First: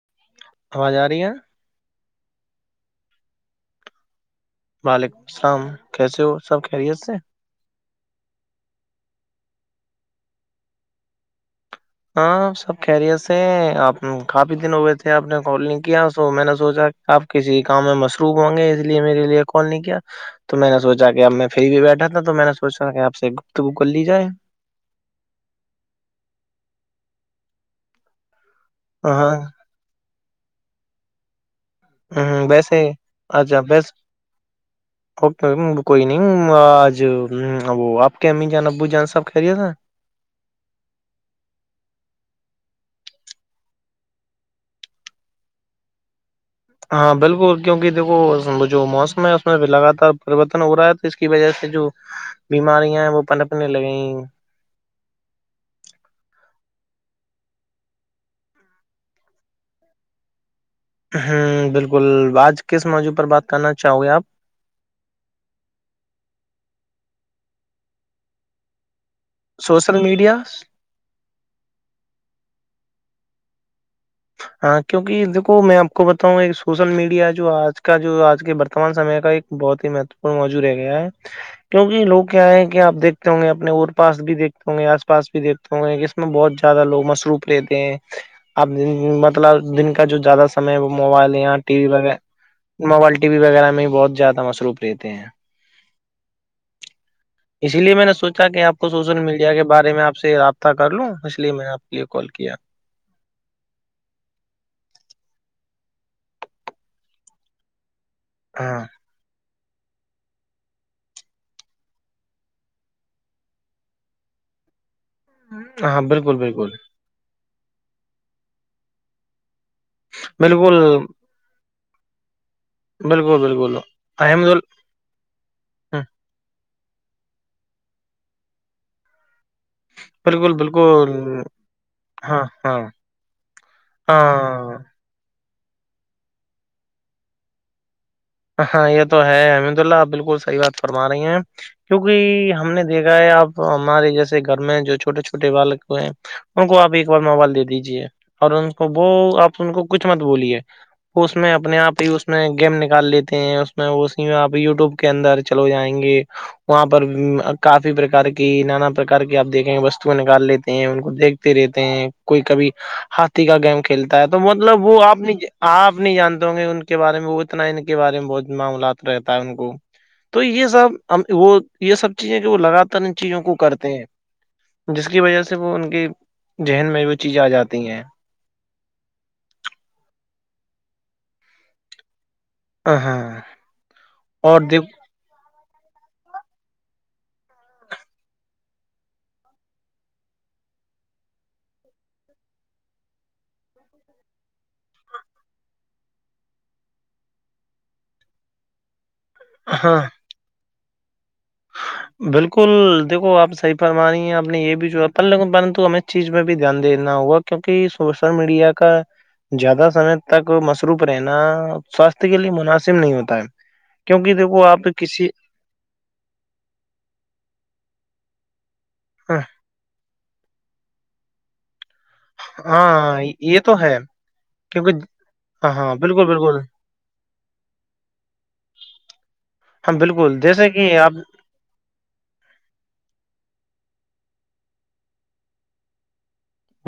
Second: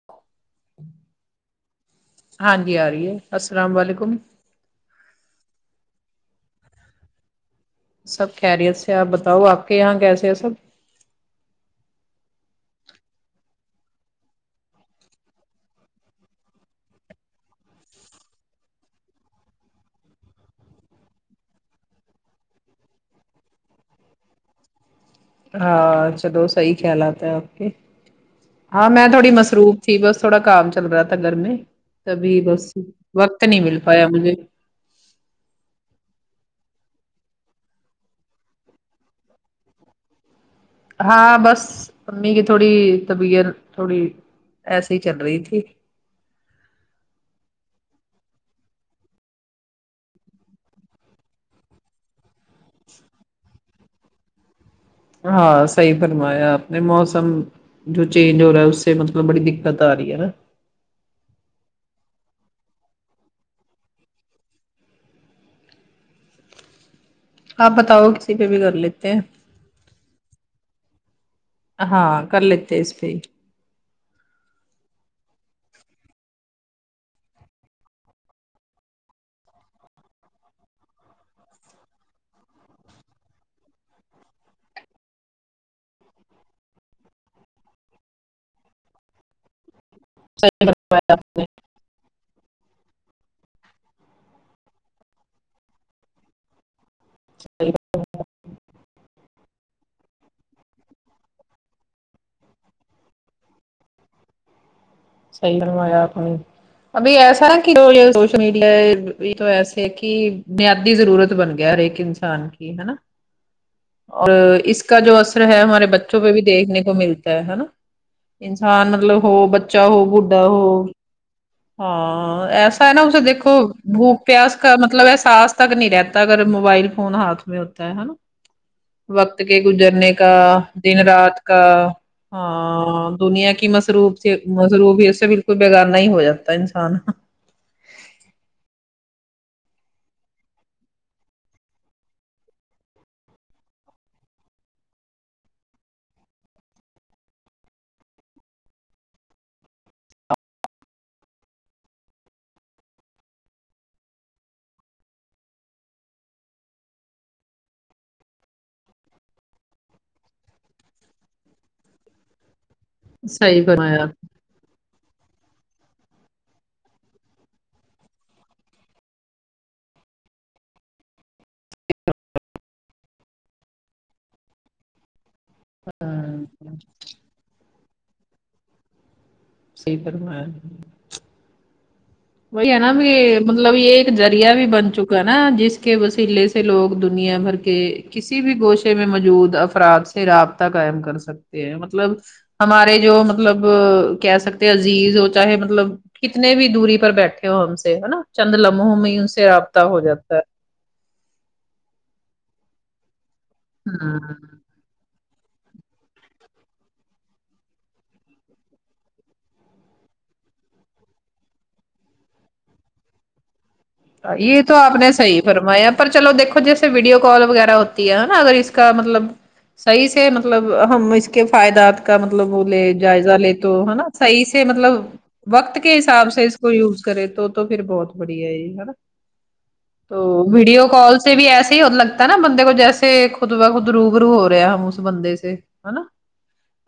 ہاں آواز آ رہی ہے ہاں جی آ رہی ہے السلام و علیکم وعلیکم السلام کیسے ہو سب خیریت سے سب خریت سے آپ بتاؤ آپ کے یہاں کیسے ہیں سب ہاں سب کہرییر تھ ہیں آپ کافی دن ہوئے تھے آپ نے کال نہیں کیا سو میں نے سوچا اپ کسی کام میں مصروف ہوں گے اس لیے میرے لیے کال نہیں تو میں نے سوچا کہ اب میں پھرری بھی بیٹھا تھا تو میں نے سوچا کہ آپ سے گفتگو کر لی جائے ہاں چلو صحی خیالات ہے اوک ہاں میں تھوڑی مصروف جی بس تھوڑا کام چل رہا تھا گھر میں تبھی ہ بس ویسے وقت اچھا نہیں مل بس پایا مجھے اوکے کوئی نہیں آج وہ آپ کے امی جان ابو جان صاحب خریے تھا ہاں بس امی کی تھوڑی طبیعت تھوڑی ایسیے ہی چل رہی تھی ہاں بالکل کیونکہ دیکو جو موسم ہے اس میں بھی لگاتار پریوررتن ہو رہا ہے تو اس کی وجہ سے جو بیماریاں ہیں وہ پلکنے لگی ہاں صحی فرمایا آپ نے موسم جو چینج ہو رہا ہے اس سے مطلب بڑی دقت آ رہی ہے نا ہ بالکل آج کس موضوع پر بات کرنا چاہو گے آپ آپ بتاؤ کسی پہ بھی کر لیتے ہیں سوشل میڈیا ہاں کر لیتے ہیں اس پہ ہاں کیونکہ دھو میں آپ کو بتاؤںا ایک سوشل میڈیا جو آج کا جو آج کے برتمان سمے کا ایک بہت ہی مہتوپورن موجور ہے گا ہے کیوںکہ لوگ کیا ہے کہ آپ دھتے ہوں گے اپنے اور پاس بھی دیکتے ہوں گے آس پاس بھی دیکھتے اس میں بہت زیادہ لوگ مصروف رہتے ہیں اب مطلب دن کا جو زیادہ صحیح سمے ہے وہ فرمایا موبائل آپ یہاں ٹی وی وہ موبائل ٹی وی وغیرہ میں بہت زیادہ مصروف رہتے ہیں اسی لیے میں نے سوچا کہ آپ کو سوشل میڈیا یا کے بارے میں آپ سے رابطہ کر لوں اس لیے میں نے آپ کے لیے کال کیا صحی بنوایا ابھی ایسا ہے کہ سشل ہاں میڈ بھی تو ایسے ہے کہ بنیادی ضرورت بن گیا اور ایک انسان کی اور اس کا جو ہمارے ہاں بچوں پہ بالکل بھی بالکل دیکھنے کو ملتا ہے نا انسان مطلب ہو [unintelligible] بالکل نا اسے بالکل دیکو بالکل بوک احمد پیاس ال کا مب مطلب احساس تک نہیں رہتا اگر موبائل فون ہاتھ میں ہوتا ہے نا وقت کے گزرنے کا بالکل دن بالکل رات کا ہاں ہاں ہ دنیا کی مصروف سے ہاں مصرو بھیڑ سے بالکل بگار نہیں ہو جاتا انسان ہاں یہ تو ہے احمد اللہ آ بالکل صحیح بات فرما رہی ہیں کیونکہ ہم نے دیکھا ہے اب ہمارے جیسے گھر میں جو چھوٹے چھوٹے بالک ہیں ان کو آپ ایک بار موبائل دے دیجیے اور ان کو وہ آپ ان کو کچھ مت بولیے اس میں اپنے آپ ہی اس میں گیم نکال لیتی ہیں اس میں وہ آپ یوٹیوب کے اندر چلو جائیں گے وہاں پر کافی پرکار کی نانا پرار کی آپ دیکھیں گے وستوں نکال لیتے ہیں ان کو دیکھ رہتے ہیں کوئی کبھی ہاتھی کا صحیح گیم فرمایا کھیلتا ہے آپ تو مطلب وہ آپ آپ نہیں جانتے ہ گے ان کے بارے میں وہ اتنا کے بارے میں بہت معاملات رہتا ہے ان کو تو یہ سب وہ یہ سب چیزیں کہ وہ لگاتار ان چیزوں کو کرتے ہیں جس کی وجہ سے وہ ان کے نے، ذہن میں وہ چیزیں آ جاتی ہیں صحیح فرمایا وہی ہے نا بھی ہاں مطلب یہ ایک رییا اور بھی دیک بن چکا نا جس کے وسیلے سے لوگ دنیا بھر کے کسی بھی گوشے میں موجود افراد سے رابطہ قائم کر سکتے ہیں مطلب ہمارے جو مطلب کہہ سکتے عزیز ہو چاہے مطلب کتنے بھی دوری پر بیٹھے ہو ہم سے ہے نا چند لمح میں ہی ان سے رابطہ ہاں ہو جاتا ہے بالکل دیکھو آپ صحیح فرم رہی ہیں آپ ہاں نے یہ بھی جو پ لن پرنت ہمیں چیز پہ بھی دھیان دینا ہوگا کیونکہ سوشل میڈیا کا زیادہ سمے تک مصروف رہنا سواستھ کے لیے مناسب نہیں ہوتا ہے کیونکہ یہ دیکھو تو آپ نے کسی صحی فرمایا پر چلو دیکھو جیسے ویڈیو کال وغیرہ ہوتی ہے نا اگر اس کا مطلب صحیح سے مطلب ہم اس کے فائدات کا مطلب وہ لے جائزہ لے تو ہے نا صحیح سے مطلب کیونکہ ہاں وقت ہاں کے بالکل حساب سے اس بالکل کو یوز کرے تو پھر بہت بڑھیا یہ ہے نا ہاں تو بالکل جیسے ویڈیو کہ آپ کال سے بھی ایسے ہی ملگ نا بندے کو جیسے خود و خود روبرو ہو رہا ہے اس بندے سے ہے نا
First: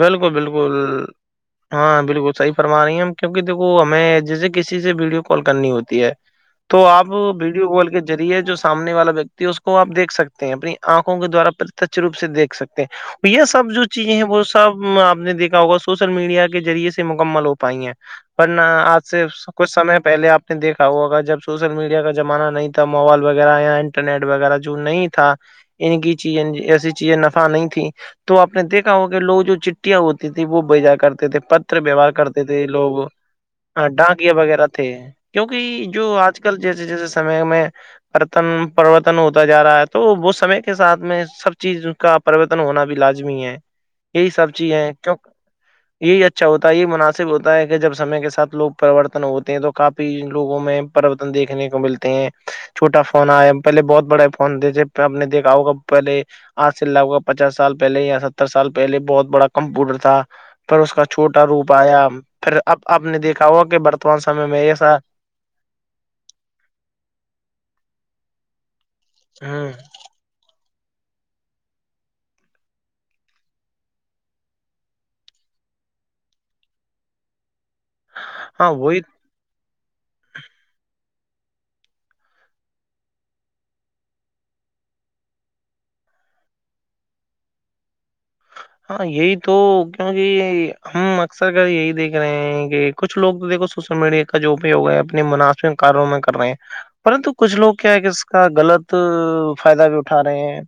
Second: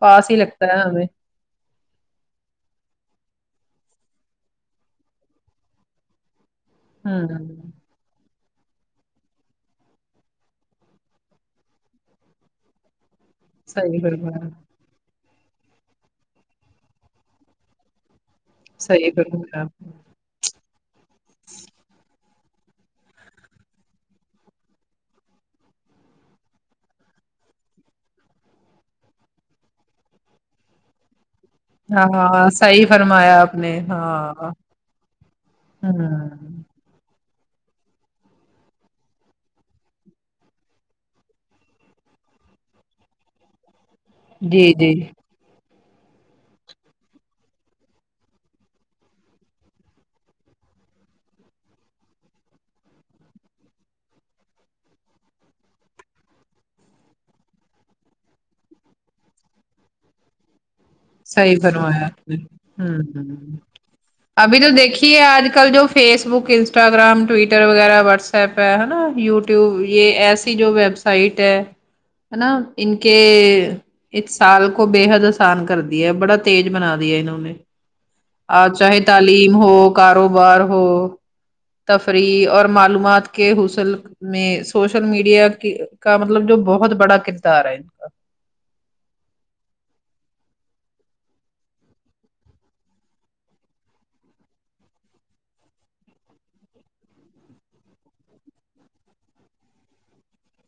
پاس ہی لگتا بالکل ہے ہمیں ہاں بالکل صحی فرما رہی ہیں ہم کیونکہ دیکو ہمیں جیسے کسی سے ویڈیو کال کرنی ہوتی ہے تو آپ ویڈیو ہوں کال کے ذریعے جو سامنے والا ویکتی ہے اس کو آپ دھ سکتے ہیں اپنی آنکھوں کے دوارا پرتچھ روپ سے دھ سکتے یہ سب جو صحیح چیزیں ہیں وہ فرمایا سب آپ نے دیکھا ہوگا سوشل میڈیا کے ذریعے سے مکمل ہو پائی ہیں ن آج صحیح سے فرمایا کچھ آپ نے سمے پہلے آپ نے دیکھا ہوا اگر جب سوشل میڈیا کا زمانہ نہیں تھا موبائل وغیرہ یا انٹرنیٹ وغیرہ جو نہیں تھا ان کی چیزیں ایسی چیزیں نفع نہیں تیں تو آپ نے دیکھا ہو لوگ جو چٹیاں ہوتی تیں وہ بجا کرتے تھے پت ہاں ویوہار کرتے ہاں تھے صحیح لوگ فرمایا آپ نے ڈانگیا ہاں وغیرہ تھے کیونکہ جو آج کل ہوں جیسے جیسے سمے میں رتن پروررتن ہوتا جا رہا ہے تو وہ سمے کے ساتھ میں سب چیز کا پرریوررتن ہونا بھی لازمی ہے یہی سب چیز جی ہے جی کی یہی اچھا ہوتا ہے یہی مناسب ہوتا ہے کہ جب سمے کے ساتھ لوگ پرورتن ہوتے ہیں تو کافی لوگوں میں پرورتن دیکھنے کو ملتے ہیں چھوٹا فون آیا پہلے بہت بڑے فون دھے ہم نے دیکھا ہوگا پہلے آج سےوں کا پچاس سال پہلے یا ستر سال پہلے بہت بڑا کمپیوٹر تھا پھر اس کا چھوٹا صحیح روپ فرمایا آیا آپ نے پھر اب آپ نے دیکھا ہوا کہ برتمان سم میں ایسا یہ آج کل جو فیس بک انسٹاگررام ٹویٹر وغیرہ وٹس ایپ ہےا ہ وٹیوب یہ ایسی جو ویب سائٹ ہے ہے نا ان کے اس سال کو بے حد آسان کر د بڑا تز بنا دی ہے اننوں نے آ ہاں وہی چاہے تالی تعم ہو کاروبار ہو تفریح اور معلومات کے حسل میں سوشل میڈیا کی کا مطلب جو بہت بڑا کردار ہے ان کا ہاں یہی تو کیونکہ ہم اکثر گ یہی دیکھ رہے ہیں کہ کچھ لوگ تو دیکو سوشل میڈیا کا جو اپیوگ ہے اپنے مناسمک کاروں میں کر رہے ہیں پرتو کچھ لوگ کیا ہے کہ اس کا غلط فائدہ بھی اٹھا رہے ہیں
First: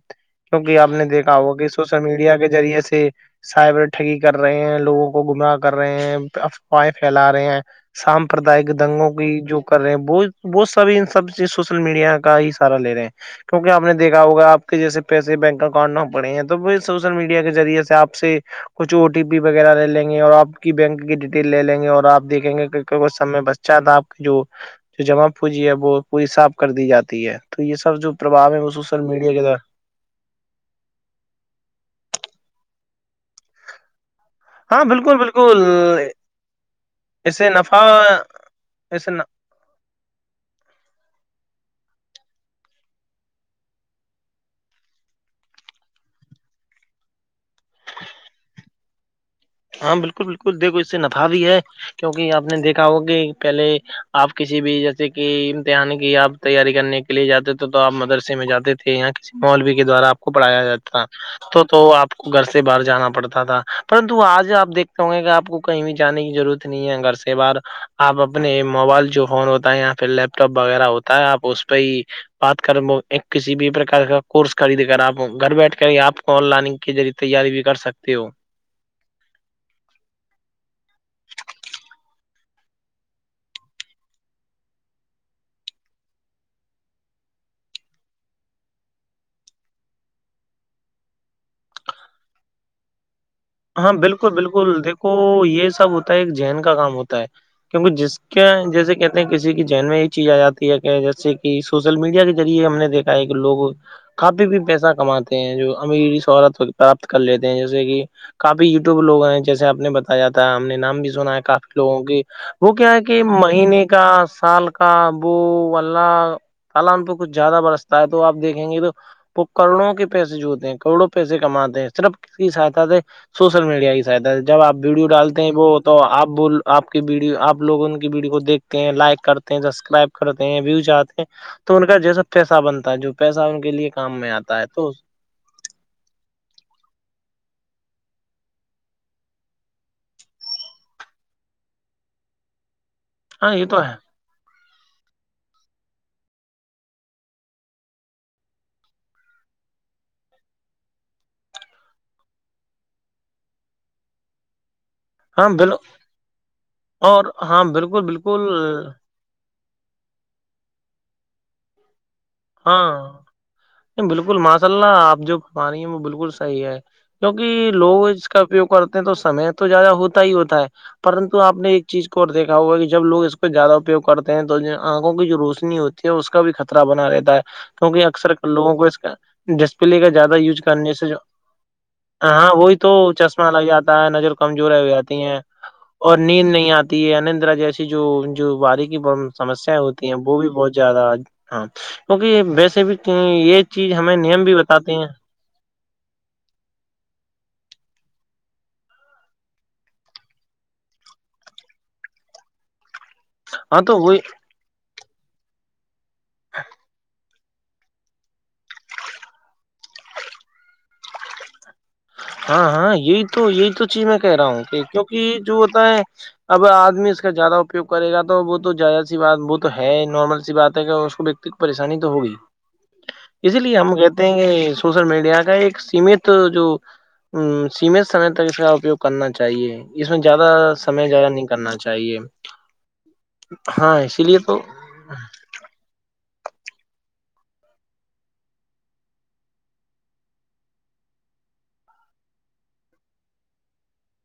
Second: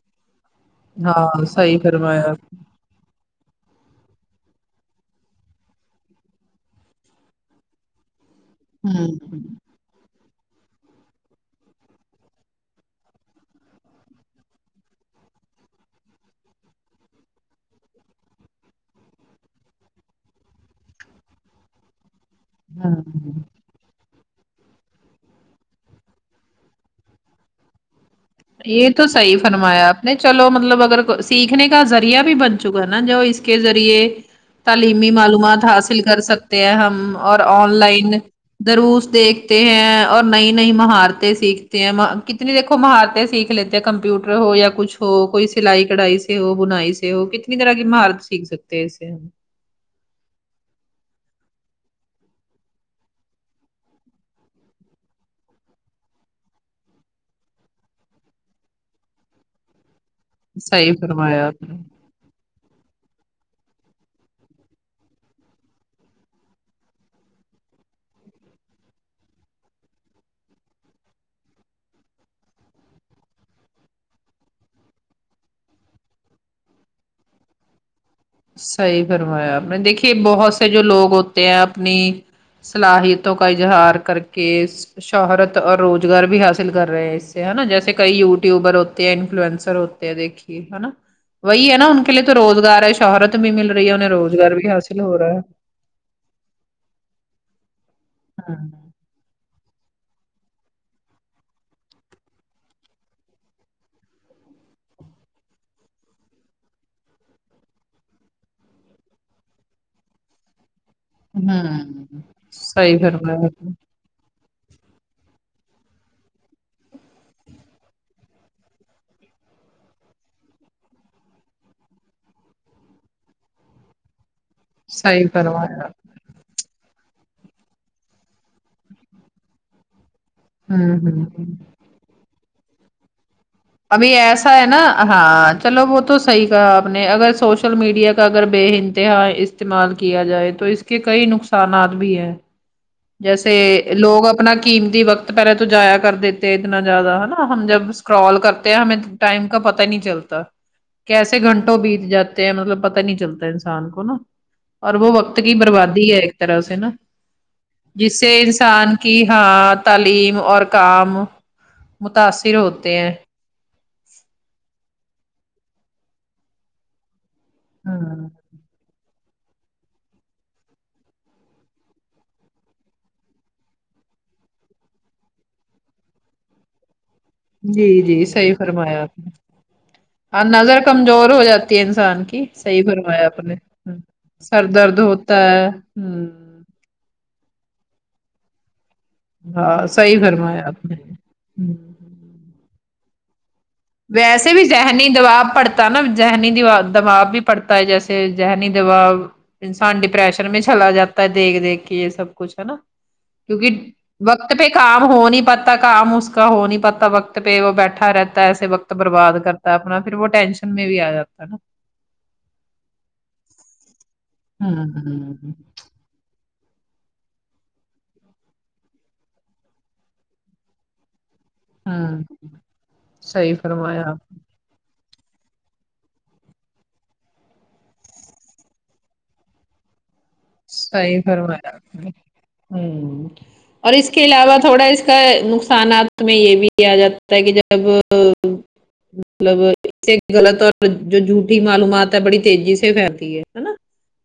کیوںک آ نے دیکھا ہاں ہوگ صحیح سوشل فرمایا میڈیا کے ذریعے سے سائبر ٹگی کر رہے ہیں لوگوں کو گمراہ کر رہے ہیں افواہیں پھیلا رہے ہیں سامپردائک دنگوں کی ہمم جو کر رہے ہیں وہ وہ سب سب چیز سوشل میڈیا کا ہی ا سہارہ لے رہے ہیں کیونک آپ نے دیکا ہوگا آپ کے جیس پیسے بینک اکاؤنٹ نہ پڑے ہیں تو وہ سوشل میڈیا کے ذریعے سے آپ سے کچھ او ٹی پی وغیرہ لے لیں گے اور آپ کی بینک کی ڈیٹیل لے لیں گے اور آپ دیکھیں گے ک سم ہمم میں بچ چاند آپ کی جو جمع پوجی ہے وہ پوری صاف کر دی جاتی ہے تو یہ سب جو پرباؤ ہے وہ یہ سوشل تو میڈیا صحی کے دوارا فرمایا آپ نہیں چلو مطلب اگر سیکھنے کا ذریعہ بھی بن چکا ہے نا جو اس کے ذریعے ہاں تعلیمی بالکل بالکل معلومات حاصل کر سکتے ہیں ہم اور اسے آن نفع لائن دروس اسے دیکھ ستے ہیں اور نئی نئی مہارتیں سیکھتے ہیں کتنی دیکھو مہارت سیکھ لیتے ہیں کمپیوٹر ہو یا کچھ ہو کوئی سلائی کڑھائی سے ہو بنائی سے ہو کتنی طرح کی مہارت سیکھ سکتے تی سےے ہم ہاں بالکل بالکل دیکھو اس سے نفع بھی ہے کیوںکہ آپ نے دیکھا ہو کہ پہلے آپ کسی بھی جیسے کہ امتحان کی آپ تیاری کرنے کے لیے جاتے تھے تو آپ مدرسے میں جاتے تھے یہاں کے مولوی کے دوارا آپ کو پڑھایا جاتا صحیح فرمایا تھا تو نے تو آپ کو گھر سے باہر جانا پڑتا تھا پر تو آج آ دیکھتے ہوں گے کہ آپ کو کہیں بھی جانے کی ضرورت نہیں ہے گھر سے باہر آپ اپنے موبائل جو فون ہوتا ہے یا پھر لیپ ٹاپ وغیرہ ہوتا ہے آپ اس پہ ہی بات کر ایک کسی بھی پرک کا کورس خرید کر آپ گھر بیٹھ کر آپ کون لائنگ کے ذریعے تیاری بھی کر سکتے ہو صحی فرمایا آپ نے دیکھیے بہت سے جو لوگ ہوتے ہیں اپنی صلاحیتوں کا اظہار کر کے شہرت اور روزگار بھی حاصل کر رہے ہیں اس سے ہے نا جیسے کئی یوٹیوبر ہوتے ہیں انفلوئنسر ہو دیکھیے ہے نا وہی ہے نا ان کے لیے تو روزگار ہے شہرت بھی مل رہی ہاں ہے انہیں بالکل روزگار بھی بالکل حاصل دیکھو ہو رہا ہے یہ سب ہوتا ہے ایک جین کا کام ہوتا ہے کیونکہ جس کے جیسے ہوں کہتے کسی کی جین میں یہ چیز آ جاتی ہے کہ جیسے کہ سوشل میڈیا کے ذریعے ہم نے دیکھا ہے کہ لوگ کافی بھی پیسہ کماتے ہیں جو امری سہولت پراپت کر لیتے ہیں جیسے کہ کافی یوٹیوب لوگ ہیں جیسےپ نے بتایا جا ہے ہم نے نام بھی ہونا ہے کافی لوگوں ہوں کے وہ کیا صحیح ہے کہ فرمایا آپ نے مہینے کا سال کاابو وال کالان پہ کچھ زیادہ برستا ہے تو آپ دیکھیں گے تو وہ کروڑوں کے پیسے جوتے ہیں کروڑوں پیسے کماتے ہیں صرف ک کی سہاتا سے سوشل میڈیا کی سہایتا ہے جب آپ ویڈیو صحیح ڈالتے ہیں وہ فرمایا تو آپ بول آپ کی ویڈیو آپ لوگ ان کی ویڈیو کو دیکھتے ہیں لائک کرتے ہیں سبسکرائب کرتے ہیں بھیو ہوں چاہتے ہیں ہوں تو ان کا جیسا پیسہ بنتا ہے جو پیسہ ان کے لیے ابھی کام میں ایسا آتا ہے نا تو ہاں چلو وہ تو صحیح کہا آپ نے اگر سوشل میڈیا کا اگر بے انتہا استعمال کیا جائے تو اس کے کئی نقصانات بھی ہیں جیسے ہاں یہ تو ہے لوگ اب اپنا قیمتی وقت پہلے تو جایا کر دیتے اتنا زیادہ ہے نا ہم جب سکرال کرتے ہیں ہمیں ٹائم کا پتاہ نہیں چلتا کیسے گھنٹوں بیت جاتے ہیں مطلب پتا نہیں چلتا انسان کو نا اور وہ وق پت ہاں کی بال بربادی ہے ایک طرح سے نا اور ہاں بالکل بالکل کہ ہاں تعلیم اور کام متاثر ہوتے ہیں ہاں بالکل ماشاء اللہ آپ جو پھم رہانی ہیں وہ بالکل صحیح ہے کیوںکہ لوگ اس ہاں کا کرتے ہیں تو سمے تو زیادہ ہوتا ہی ہوتا ہے پرنتو آپ نے ایک چیز کو اور دھا ہوا کہ جب لوگ اس کو زیادہ اپیوگ کرتے ہیں تو آنکھوں کی جو روشنی ہوتی اس کا بھی خطرہ بنا رہے جی کیونکہ جی اکثر صحیح لوگوں کو اس فرمایا کا آپ نے ڈسپلے کا زیادہ اور یوز نظر کرنے سے جو کمزور ہو جاتی ہے انسان کی ہاں وہی صحیح تو فرمایا آپ چشمہ نے لگ ہوں، جاتا ہے نظر سر کمزور ہو درد جاتی ہے ہوتا اور ہ نیند نہیں آتی یہ انندرا جیسی جو جو بارییکی سمسیا ہاں ہوتی ہیں صحیح وہ بھی فرمایا بہت آپ نے زیادہ ہاں ہوں، کیونکہ ویسے بھی یہ چیز ہمیں نیم ویسے بھی بتاتے ذہنی ہیں دبااب پڑتا پتا نا ذہنیا دبااب بھی پڑتا ہے جیسے ذہنی دباؤ انسان ڈپریشن میں چلا جاتا ہے دیکھ دیکھ کے یہ سب کچھ ہے نا کیونکہ ہاں تو وہی وقت پہ کام ہو نہیں پاتا کام اس کا ہو نہیں پاتا وقت وت پہ وہ بیٹھا رہتا ہے ایسے وقت برباد کرتا ہے اپنا پھر وہ ٹینشن میں بھی آ جاتا ہے نا ہاں ہاں یہی تو یہی تو چیز میں کہہ رہا ہوں کہ کیونکہ جو ہوتا ہے اب آدمی اس کا زیادہ اپیوگ کرےا تو وہ تو زیادہ سی بات وہ تو ہے نارمل سی بات ہے کہ اس کو پریشانی تو ہوں ہو گئی صحیح اسی لیے ہم فرمایا آپ کہتے نے، ہیں کہ سوشل میڈیا کا ایک سیمت جو ہ سیمت سمے تک اس کا اپیوگ کرنا چاہیے اس میں زیادہ سمے صحیح زیادہ نہیں کرنا فرمایا آپ نے چاہیے ہوں اور ہاں اس اسی کے لیے تو علاوہ تھوڑا اس کا نقصانات میں یہ بھی آ جاتا ہے کہ جب مطلب اس سے غلط اور جو جھوٹھی معلومات ہے بڑی تیزی سے پھیلتی نا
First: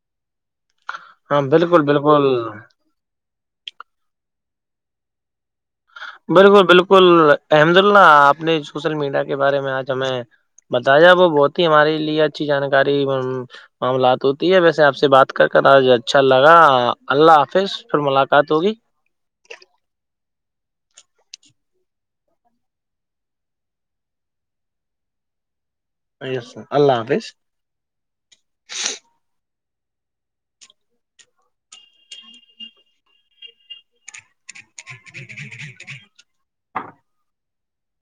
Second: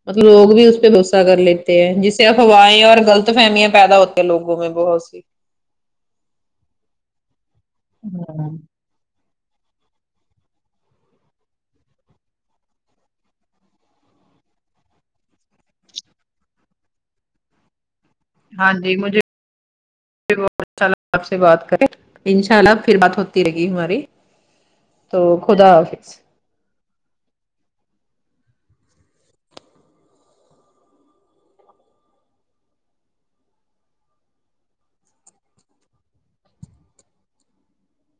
مطلب لوگ بھی اس پہ سہ کر ہاں لیتے بالکل ہیں بالکل جسے افوائیں اور غلط فہمیاں پیدا ہوتی ہیں لگوں میں بہت سی بالکل بالکل احمد اللہ آپ نے ہوں سوشل میڈیا کے بارے میں آج ہمیں بتایا وہ بہت ہی ہمارے لیے اچھی جانکاری معاملات ہوتی ہے ویسے آپ سے بات کر کر آج اچھا لگا اللہ حافظ پھر ملاقات ہاں جی مجھے جی انءلہ آپ سے بات کریں انشاء اللہ پھر بات ہوتی رہےی ہماری تو خدا حافظ اللہ حافظ [unintelligible]